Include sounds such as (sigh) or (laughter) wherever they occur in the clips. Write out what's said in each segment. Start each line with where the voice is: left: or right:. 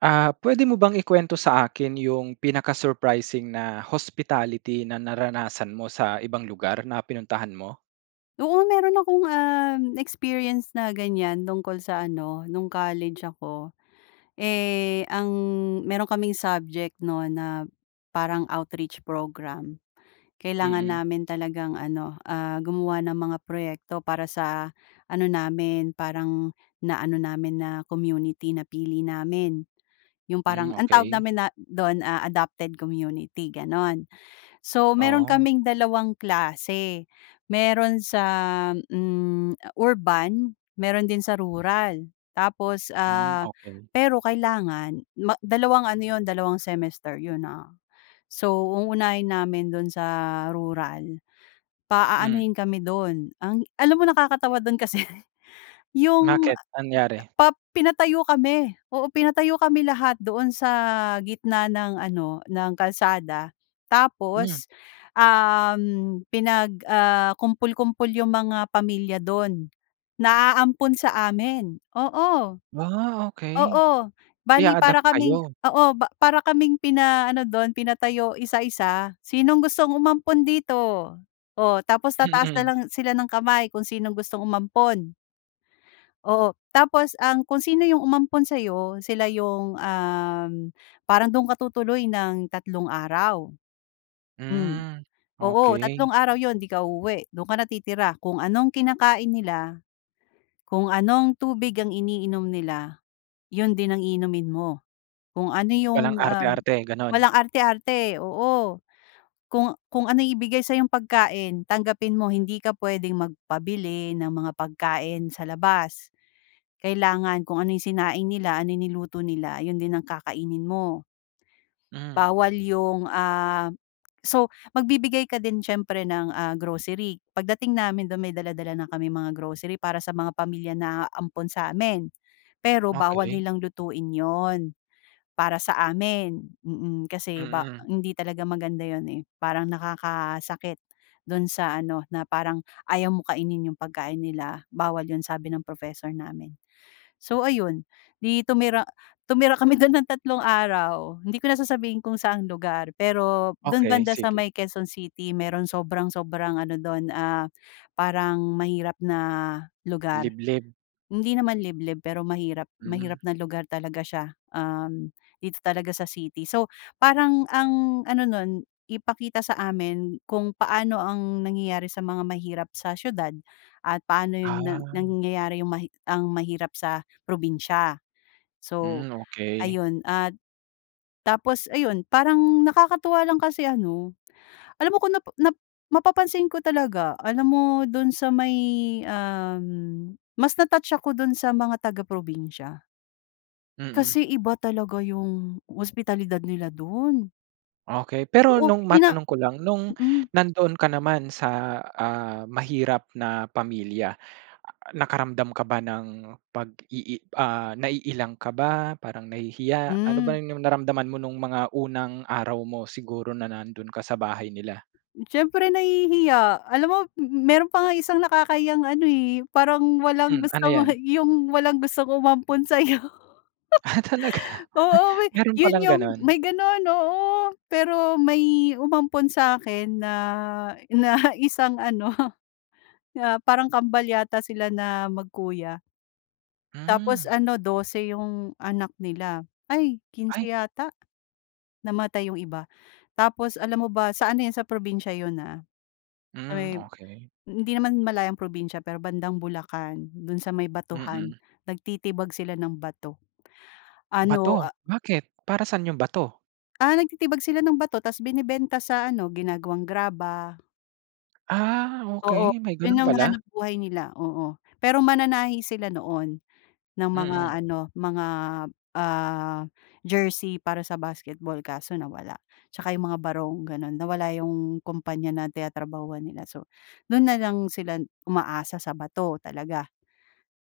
right: Ah, puwede mo bang ikuwento sa akin yung pinaka-surprising na hospitality na naranasan mo sa ibang lugar na pinuntahan mo?
left: Oo, meron akong, um, experience na ganiyan tungkol sa ano, nung college ako. Eh, ang meron kaming subject 'no na parang outreach program. Kailangan
right: Mm.
left: namin talagang ano, ah, gumawa ng mga proyekto para sa ano namin, parang na-ano namin na community, napili namin. Yung
right: Hmm,
left: parang ang tawag
right: okey.
left: namin na do'n, ah, adopted community, gano'n. So, meron
right: Oo.
left: kaming dalawang klase. Meron sa, hmm, urban, meron din sa rural. Tapos,
right: Hmm,
left: ah,
right: okey.
left: pero kailangan ma dalawang ano 'yon, dalawang semester 'yon, ah. So, uunahin namin do'n sa rural,
right: Hmm.
left: paaanuhin kami do'n, ang alam mo nakakatawa do'n kasi yung
right: Bakit? Anyari?
left: pa pinatayo kami, oo, pinatayo kami lahat doon sa gitna ng ano, ng kalsada
right: Hmm.
left: tapos, um, pinag ah, kumpul-kumpol yung mga pamilya dun, na aampon sa amin, oo.
right: Ah, okey.
left: Oo, bale
right: Ia-adopt
left: para kaming
right: kayo?
left: oo, ba para kaming pina-ano do'n, pinatayo isa-isa. Sinong gustong umampon dito? O tapos tataas na
right: Mm.
left: lang sila ng kamay kung sinong gustong umampon. Oo, tapos ang kung sino yung umampon sa'yo, sila yung, um, parang dun ka tutuloy ng tatlong araw. Hmm.
right: Hmm,
left: Oo,
right: okey.
left: tatlong araw 'yon, 'di ka uuwi. Dun ka na titira. Kung anong kinakain nila, kung anong tubig ang iniinom nila, yun din ang iinumin mo. Kung ano
right: Walang
left: yung, ah,
right: arte-arte, gano'n?
left: walang arte-arte oo, kung kung anong ibigay sa'yong pagkain, tanggapin mo. Hindi ka puwedeng magpabili ng mga pagkain sa labas. Kailangan kung ano yung sinaing nila, anong niluto nila, ayun din ang kakainin mo.
right: Hmm.
left: Bawal yung, ah so magbibigay ka din siyempre ng, ah, grocery. Pagdating namin do'n, may dala-dala na kaming mga grocery para sa mga pamilya na aampon sa amin. Pero bawal
right: Okey.
left: nilang lutuin 'yon, para sa amin, mm, kasi ba
right: Mm.
left: hindi talaga maganda 'yon, eh. Parang nakakasakit do'n sa ano, na parang ayaw mong kainin yung pagkain nila. Bawal 'yon sabi ng professor namin. So ayun, 'di tumira tumira kami dun ng tatlong araw. Hindi ko na sasabihin kung saang lugar, pero dun
right: Okey,
left: banda sa
right: sige.
left: may Quezon City. Merong sobrang sobrang ano dun, ah, parang mahirap na lugar.
right: Liblib?
left: Hindi naman liblib, pero mahirap mahirap
right: Hmm.
left: na lugar talaga siya, um, dito talaga sa city. So parang ang ano nun, ipakita sa amin kung paano ang nangyayari sa mga mahirap sa siyudad at paano yun na
right: Ah.
left: nangyayari yung mahi ang mahirap sa probinsiya. So,
right: Hmm, okey.
left: ayun at tapos ayun, parang nakakatuwa lang kasi ano, alam mo kung nap nap mapapansin ko talaga, alam mo dun sa may um, mas na-touch ako dun sa mga taga-probinsiya.
right: Mm.
left: Kasi iba talaga 'yong hospitalidad nila do'n.
right: Okey. Pero
left: Oo,
right: no'ng
left: ina
right: matanong ko lang no'ng,
left: mm.
right: nandoon ka naman sa, ah, mahirap na pamilya, nakaramdam ka ba ng pag-ii ah, naiilang ka ba, parang nahihiya, ano ba
left: Hmm.
right: 'yong naramdaman mo no'ng mga unang araw mo, siguro na nando'n ka sa bahay nila?
left: Siyempre nahihiya. Alam mo, m m meron pa nga isang nakakahiyang ano eh, parang walang
right: Hmm, ano
left: gusto mo
right: 'yan?
left: 'yong walang gustong umampon sa'yo.
right: Ah, talaga,
left: (laughs) Oo may
right: meron
left: 'yon
right: palang
left: 'yong,
right: gano'n?
left: may gano'n, oo. Pero may umampon sa'kin na, na isang ano, ah, parang kambal yata sila na magkuya. Tapos
right: Hmm.
left: ano, 12 'yong anak nila, ay, 15
right: Ay.
left: yata, namatay 'yong iba. Tapos, alam mo ba, sa ano 'yon sa probinsiya 'yon ah- sa
right: Hmm,
left: may
right: okey.
left: hindi naman malayong probinsiya pero bandang Bulacan, do'n sa may batuhan.
right: Mm.
left: Nagtitibag sila ng bato. Ano
right: Bato,
left: ah
right: bakit? Para sa'n 'yong bato?
left: Ah, nagtitibag sila ng bato, 'tas binebenta sa ano, ginagawang graba.
right: Ah,
left: Oo
right: okey may
left: 'yon
right: ganun
left: ang
right: pala.
left: hanapbuhay nila, oo. Pero mananahi sila noon ng mga
right: Mm.
left: ano mga, ah, jersey para sa basketball. Kaso nawala, 'tsaka 'yong mga barong gano'n. Nawala 'yong kumpanya na tinatrabahuhan nila. So do'n na lang sila umaasa sa bato talaga.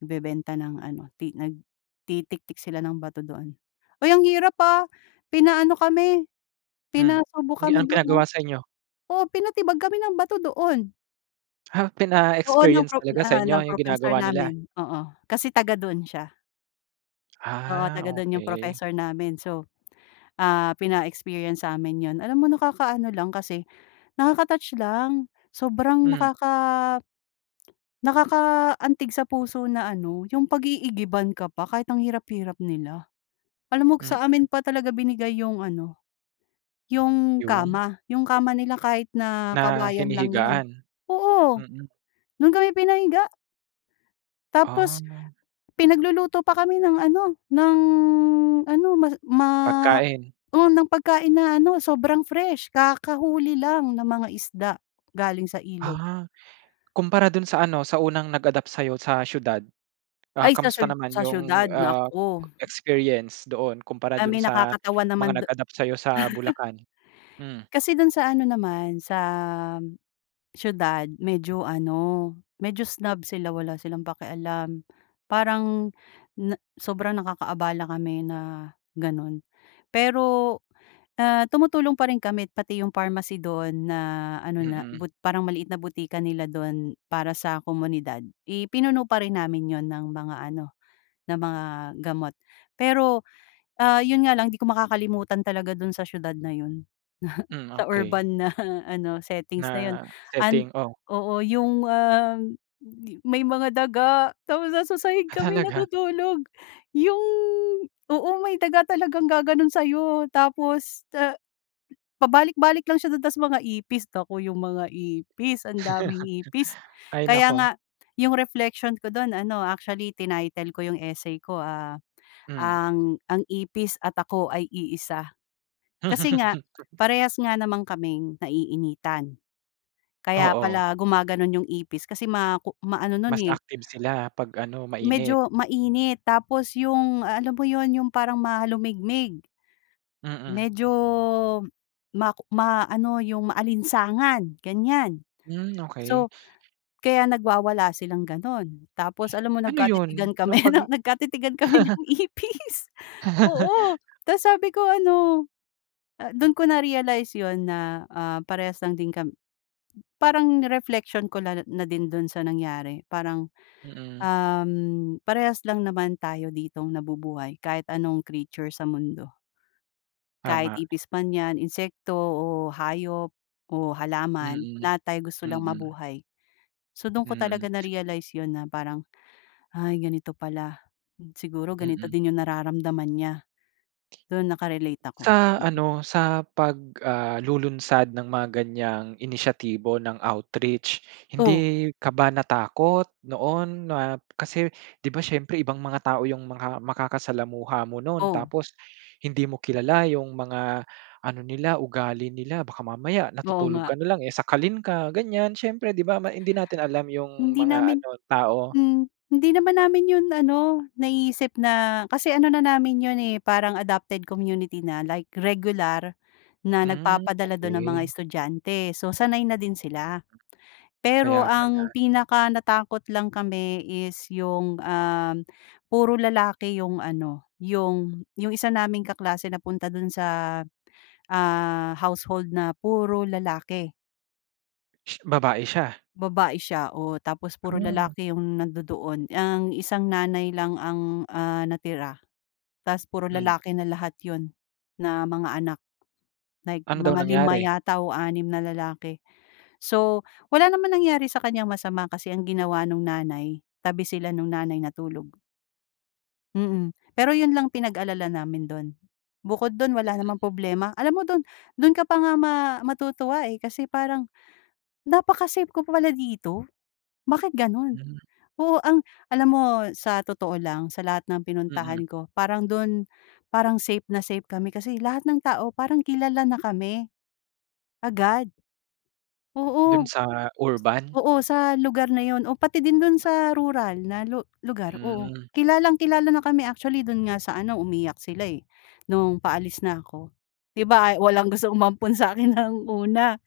left: Nagbebenta ng ano ti nagtitiktik sila ng bato doon. Uy ang hirap, ah, pinaano kami
right: Hmm,
left: pinasubok
right: gi
left: kami
right: anong
left: do'n, ah.
right: pinagawa sa inyo?
left: Oo pinatibag kami ng bato doon.
right: Ha,
left: Oo, ng
right: pina-experience
left: pro
right: talaga sa
left: ah,
right: inyo
left: ng
right: yung
left: professor
right: ginagawa nila?
left: namin. Oo kasi taga-doon siya. Oo
right: Ah,
left: taga dun yung
right: okey.
left: professor namin. So, ah, pina-experience sa amin 'yon. Alam mo nakakaano lang kasi nakaka-touch lang. Sobrang
right: Mm.
left: nakaka nakaka-antig sa puso na ano yung pag-iigiban ka pa kahit ang hirap-hirap nila. Alam mo
right: Mm.
left: sa amin pa talaga binigay yung ano yung
right: Yung?
left: kama. Yung kama nila kahit na
right: Na
left: kawayan lang yun.
right: hinihigaan?
left: Oo,
right: Mm.
left: dun kami pinahiga. Tapos
right: Ah.
left: pinagluluto pa kami ng ano ng ano ma ma
right: Pagkain.
left: oo ng pagkain na ano sobrang fresh. Kakahuli lang na mga isda galing sa ilog.
right: Ah, kumpara dun sa ano sa unang nag-adapt sayo sa siyudad, ah,
left: Ay sa
right: kumusta
left: siyu
right: naman
left: sa
right: 'yong,
left: siyudad
right: ah,
left: naku.
right: experience doon kumpara
left: Ay
right: dun
left: may
right: sa
left: nakakatawan
right: mga
left: naman du (chuckles)
right: nag-adapt sayo sa Bulacan? Hmm.
left: kasi dun sa ano naman sa siyudad medyo ano medyo snob sila wala silang pakialam. Parang na sobrang nakakaabala kami na ganun. Pero na tumutulong pa rin kami pati yung pharmacy dun na ano na
right: Mm.
left: bot parang maliit na butika nila dun para sa komunidad ipinuno pa rin namin yun ng mga ano ng mga gamot. Pero, ah, yun nga lang di ko makakalimutan talaga dun sa siyudad na yun (chuckles)
right: Mm,
left: sa
right: okey.
left: urban na ano settings na yun
right: Na
left: an
right: setting o.
left: oo yung, uhm, may mga daga tapos nasa sahig
right: Ah,
left: kami
right: talaga?
left: natutulog yung oo may daga talagang gaganon sayo tapos, ah, pabalik-balik lang siya dun tas mga ipis nako yung mga ipis ang daming ipis.
right: (chuckles) Ay
left: Kaya
right: nako!
left: nga yung reflection ko dun ano actually tinaytel ko yung essay ko, ah,
right: Mm.
left: ang ang ipis at ako ay iisa. Kasi nga,
right: (laughs)
left: parehas nga naman kaming naiinitan kaya
right: Oo.
left: pala gumaganon yung ipis kasi ma ku maano nun,
right: Mas
left: eh
right: active sila pag ano mainit.
left: medyo mainit tapos yung alam mo yun yung parang mahalumigmig.
right: Mm.
left: Medyo mak ma ano yung maalinsangan ganyan.
right: Mm, okey.
left: So kaya nagwawala silang ganun, tapos alam mo
right: Ano yun
left: nagkatitigan
right: nung
left: kami
right: pag
left: (chuckles) nagkatitigan kami ng
right: (chuckles)
left: ipis oo
right: (chuckles)
left: tas sabi ko ano dun ko narealize yun na, ah, parehas lang din kam parang reflection ko na din dun sa nangyari. Parang,
right: Mm.
left: uhm, parehas lang naman tayo ditong nabubuhay kahit anong creature sa mundo. Kahit
right: Tama.
left: ipis man yan, insekto, o hayop, o halaman.
right: Mm,
left: Lahat tayo gusto lang
right: mm.
left: mabuhay. So dun ko
right: Mm.
left: talaga narealize yun na parang, "Ay, ganito pala. Siguro ganito
right: Mm.
left: din yung nararamdaman niya." doon naka-relate ako,
right: Sa
left: mm.
right: ano sa pag, ah, lulunsad ng mga ganyang inisyatibo ng outreach,
left: Oh.
right: hindi ka ba natakot noon na kasi di ba siyempre ibang mga tao yung mga makakasalamuha mo noon
left: Oh.
right: tapos hindi mo kilala yung mga ano nila ugali nila. Baka mamaya
left: Oo
right: natutulog
left: nga.
right: ka na lang, eh, sakalin ka ganyan siyempre di ba ma hindi natin alam yung
left: Hindi
right: mga
left: namin
right: ano tao.
left: mm. Hindi naman namin 'yon ano naisip na kasi ano na namin 'yon, eh, parang adopted community na like regular na
right: Mm,
left: nagpapadala dun ng mga
right: okey.
left: estudyante so sanay na din sila. Pero
right: Kaya
left: ang
right: pala.
left: pinaka-natakot lang kami is 'yong, uhm, puro lalaki 'yong ano 'yong 'yong isa naming kaklase napunta do'n sa, ah, household na puro lalaki.
right: (sneezes) Babae siya.
left: Babae siya, o tapos puro
right: Ano.
left: lalaki 'yong nandu-doon. Ang isang nanay lang ang ah, natira, tas puro
right: Hmm.
left: lalaki na lahat 'yon, na mga anak, like
right: Ano daw
left: mga 5
right: nangyari?
left: yata o 6 na lalaki. So wala naman nangyari sa kanyang masama kasi ang ginawa no'ng nanay, tabi sila no'ng nanay natulog. Mm. Pero 'yun lang pinag-alala namin do'n, bukod do'n wala namang problema. Alam mo do'n, do'n ka pa nga ma matutuwa eh, kasi parang, napaka-safe ko pala dito, bakit gano'n?
right: Mhm.
left: Oo, ang alam mo sa totoo lang, sa lahat ng
right: Mm.
left: pinuntahan ko parang do'n, parang safe na safe kami kasi lahat ng tao parang kilala na kami, agad.
right: Do'n
left: Oo,
right: sa urban?
left: oo sa lugar na 'yon, o pati din do'n sa rural na lu lugar, oo,
right: Hmm.
left: kilalang kilala na kami. Actually do'n nga sa ano, umiyak sila eh, no'ng paalis na ako. 'Di ba, ay walang gustong umampon sa akin ng una,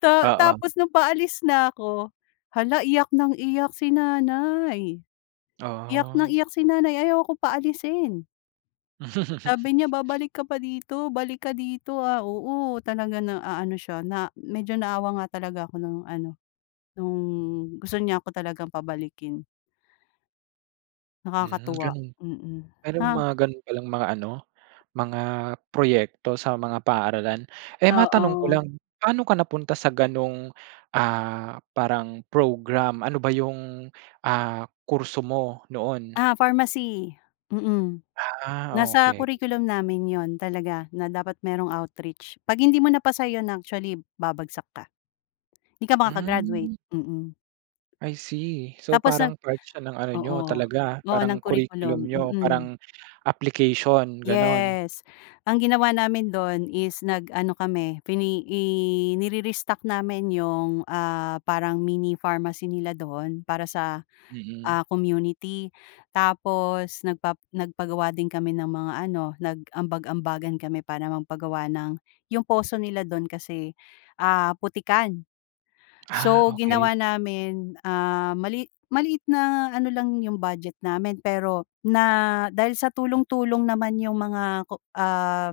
left: ta
right: Oo.
left: tapos no'ng paalis na ako, hala iyak ng iyak si nanay, iyak ng
right: Ah.
left: iyak si nanay ayaw ako paalisin.
right: (chuckles)
left: Sabi niya, "Babalik ka pa dito, balik ka dito ah." Oo, talaga na aano siya, na medyo naawa nga talaga ako no'ng ano, no'ng gusto niya ako talagang pabalikin.
right: Hmm,
left: Nakakatuwa,
right: gano'n.
left: mm,
right: Mayro'ng
left: ha.
right: mga gano'n palang mga ano, mga proyekto sa mga paaralan. Eh, matanong ko
left: Oo.
right: lang, paano ka napunta sa gano'ng ah, parang program, ano ba 'yong ah, kurso mo noon?
left: Ah, pharmacy. Mm,
right: Ah,
left: nasa
right: okey.
left: curriculum namin 'yon talaga na dapat merong outreach. 'Pag hindi mo na pasa 'yun actually, babagsak ka. 'Di ka makaka-graduate,
right: Hmm.
left: mm.
right: I see. So
left: Tapos nag
right: parang part siya ng ano niyo
left: oo,
right: talaga,
left: oo ng
right: parang curriculum
left: curriculum,
right: niyo,
left: mm.
right: parang application gano'n?
left: Yes. Ang ginawa namin do'n is nag-ano kami, fi ne i nire-restock namin 'yung ah, parang mini pharmacy nila doon para sa
right: Mm.
left: ah, community. Tapos nagpa nagpagawa din kami ng mga ano, nag-ambag-ambagan kami para magpagawa ng 'yung poso nila do'n kasi ah, putikan.
right: Ah,
left: So
right: okey.
left: ginawa namin ah, mali maliit na ano lang 'yung budget namin pero na dahil sa tulong-tulong naman 'yung mga ah,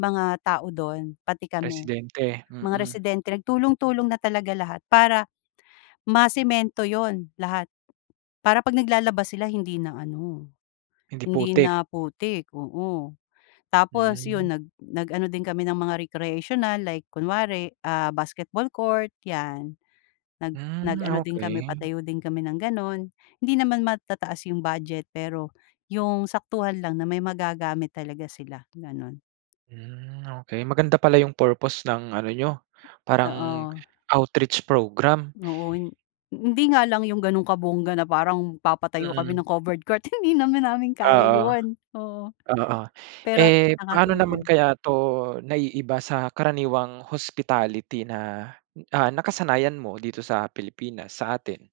left: mga tao do'n pati kami
right: Presidente,
left: mga
right: mm.
left: residente nag tulong-tulong na talaga lahat, para masemento 'yun lahat. Para 'pag naglalaba sila hindi na ano,
right: Hindi
left: hindi
right: putik.
left: na putik, oo. Tapos
right: Hmm.
left: 'yun, nag nag ano din kami ng mga recreational like kunwari ah, basketball court 'yan, nag nag
right: Hmm,
left: ano din kami
right: okey.
left: patayo din kami ng gano'n. Hindi naman matataas 'yung budget pero 'yung saktuhan lang na may magagamit talaga sila, gano'n.
right: Hmm, okey. Maganda pala 'yung purpose ng ano niyo, parang
left: Oo.
right: outreach program.
left: Oo. Hin hindi nga lang 'yung gano'ng kabongga na parang papatayo kami
right: Mm.
left: ng covered court, hindi naman namin kaya
right: Oo,
left: 'yun. Oo,
right: oo.
left: pero at least
right: Eh, paano naman
left: nakatulong.
right: kaya 'to naiiba sa karaniwang hospitality na, ah, nakasanayan mo dito sa Pilipinas, sa atin?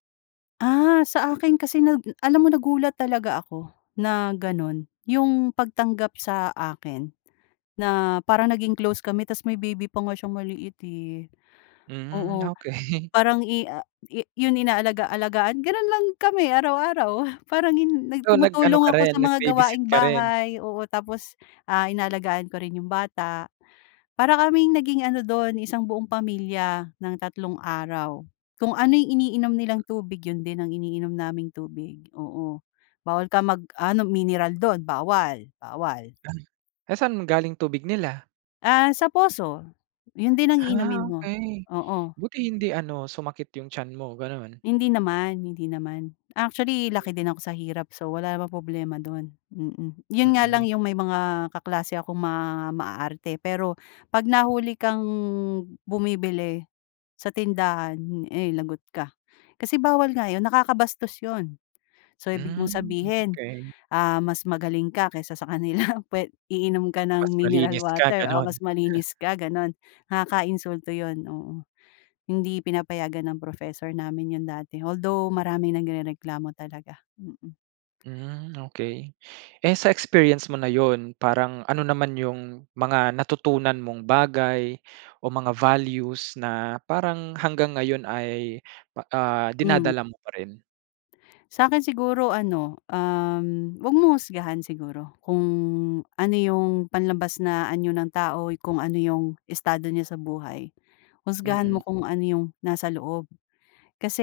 left: Ah, sa akin kasi nag alam mo nagulat talaga ako na gano'n 'yong pagtanggap sa akin na parang naging close kami, tapos may baby pa nga siyang maliit, eh,
right: Mm
left: oo.
right: okey.
left: Parang i ah, i 'yon inaalagaalagaan gano'n lang kami araw-araw. Parang hin nag
right: Oh, nag-ano
left: tumutulong
right: ka
left: ako
right: rin,
left: sa mga
right: nag-babysit
left: gawaing
right: ka rin?
left: bahay oo, tapos, ah, inaalagaan ko rin 'yong bata, para kaming naging ano dun isang buong pamilya ng tatlong araw. Kung ano yung iniinom nilang tubig yun din ang iniinom naming tubig, oo, bawal ka mag-ano mineral dun, bawal, bawal.
right: Ah. Eh, saan galing tubig nila?
left: Ah, sa poso, yun din ang iinomin
right: Ah,
left: mo,
right: okey.
left: oo.
right: Buti hindi ano sumakit 'yong tiyan mo, gano'n?
left: Hindi naman, hindi naman. Actually laki din ako sa hirap. So, wala namang problema do'n, mm. 'Yon nga lang
right: Mm.
left: 'yong may mga kaklase akong ma maarte pero 'pag nahuli kang bumibili sa tindahan, eh, lagot ka, kasi bawal nga 'yon nakakabastos 'yon. So, ibig mong
right: Hmm,
left: sabihin,
right: okey.
left: ah, mas magaling ka kaysa sa kanila pwe iinom ka
right: Mas
left: ng mineral
right: malinis ka,
left: water o
right: ganun?
left: mas
right: (chuckles)
left: malinis ka gano'n nakaka-insulto 'yon, oo. Hindi pinapayagan ng professor namin yun dati, although maraming nagrereklamo talaga, mm.
right: Hmm, okey. Eh, sa experience mo na yun parang ano naman yung mga natutunan mong bagay o mga values na parang hanggang ngayon ay, pa ah,
left: Hmm.
right: dinadala mo pa rin?
left: Sa'kin siguro ano, um, huwag mong husgahan siguro kung ano yung panlabas na anyo ng tao, kung ano yung estado niya sa buhay. Husgahan mo
right: Mm.
left: kung ano yung nasa loob,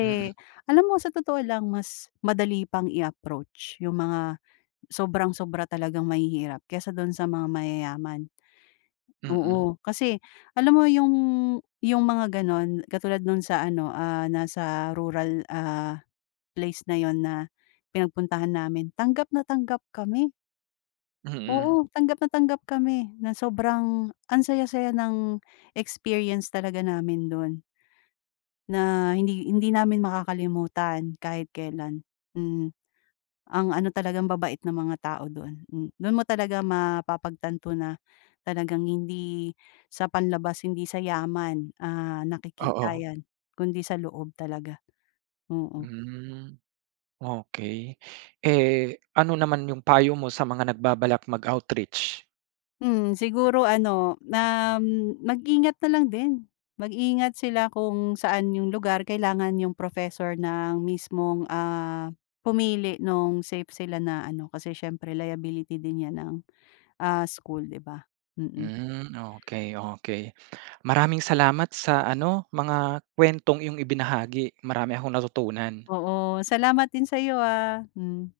right: Mm.
left: alam mo sa totoo lang mas madali pang i-approach yung mga sobrang sobra talagang mahihirap kaysa do'n sa mga mayayaman,
right: Mm.
left: oo kasi alam mo yung, yung mga gano'n katulad nung sa ano, ah, nasa rural, ah, place na yun na pinagpuntahan namin tanggap na tanggap kami.
right: Mm.
left: Oo, tanggap na tanggap kami ng sobrang ang saya-saya ng experience talaga namin do'n na hindi hindi namin makakalimutan kahit kailan, mm. Ang ano talagang ambabait ng mga tao doon, m doon mo talaga mapapagtanto na talagang hindi sa panlabas hindi sa yaman, ah, nakikita
right: Oo.
left: yan kundi sa loob talaga, oo.
right: Hmm. Okey, eh, ano naman yung payo mo sa mga nagbabalak mag-outreach?
left: Mhm, siguro ano na m mag-ingat na lang din. Mag-ingat sila kung saan yung lugar kailangan yung professor na ang mismong, ah, pumili nung safe sila na ano, kasi siyempre liability din yan ng, ah, school di ba? Mm.
right: Hmm. Okey, okey. Maraming salamat sa ano mga kuwentong iyong ibinahagi, marami akong natutunan.
left: Oo, salamat din sa'yo, ah, hm.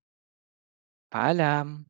right: Paalam!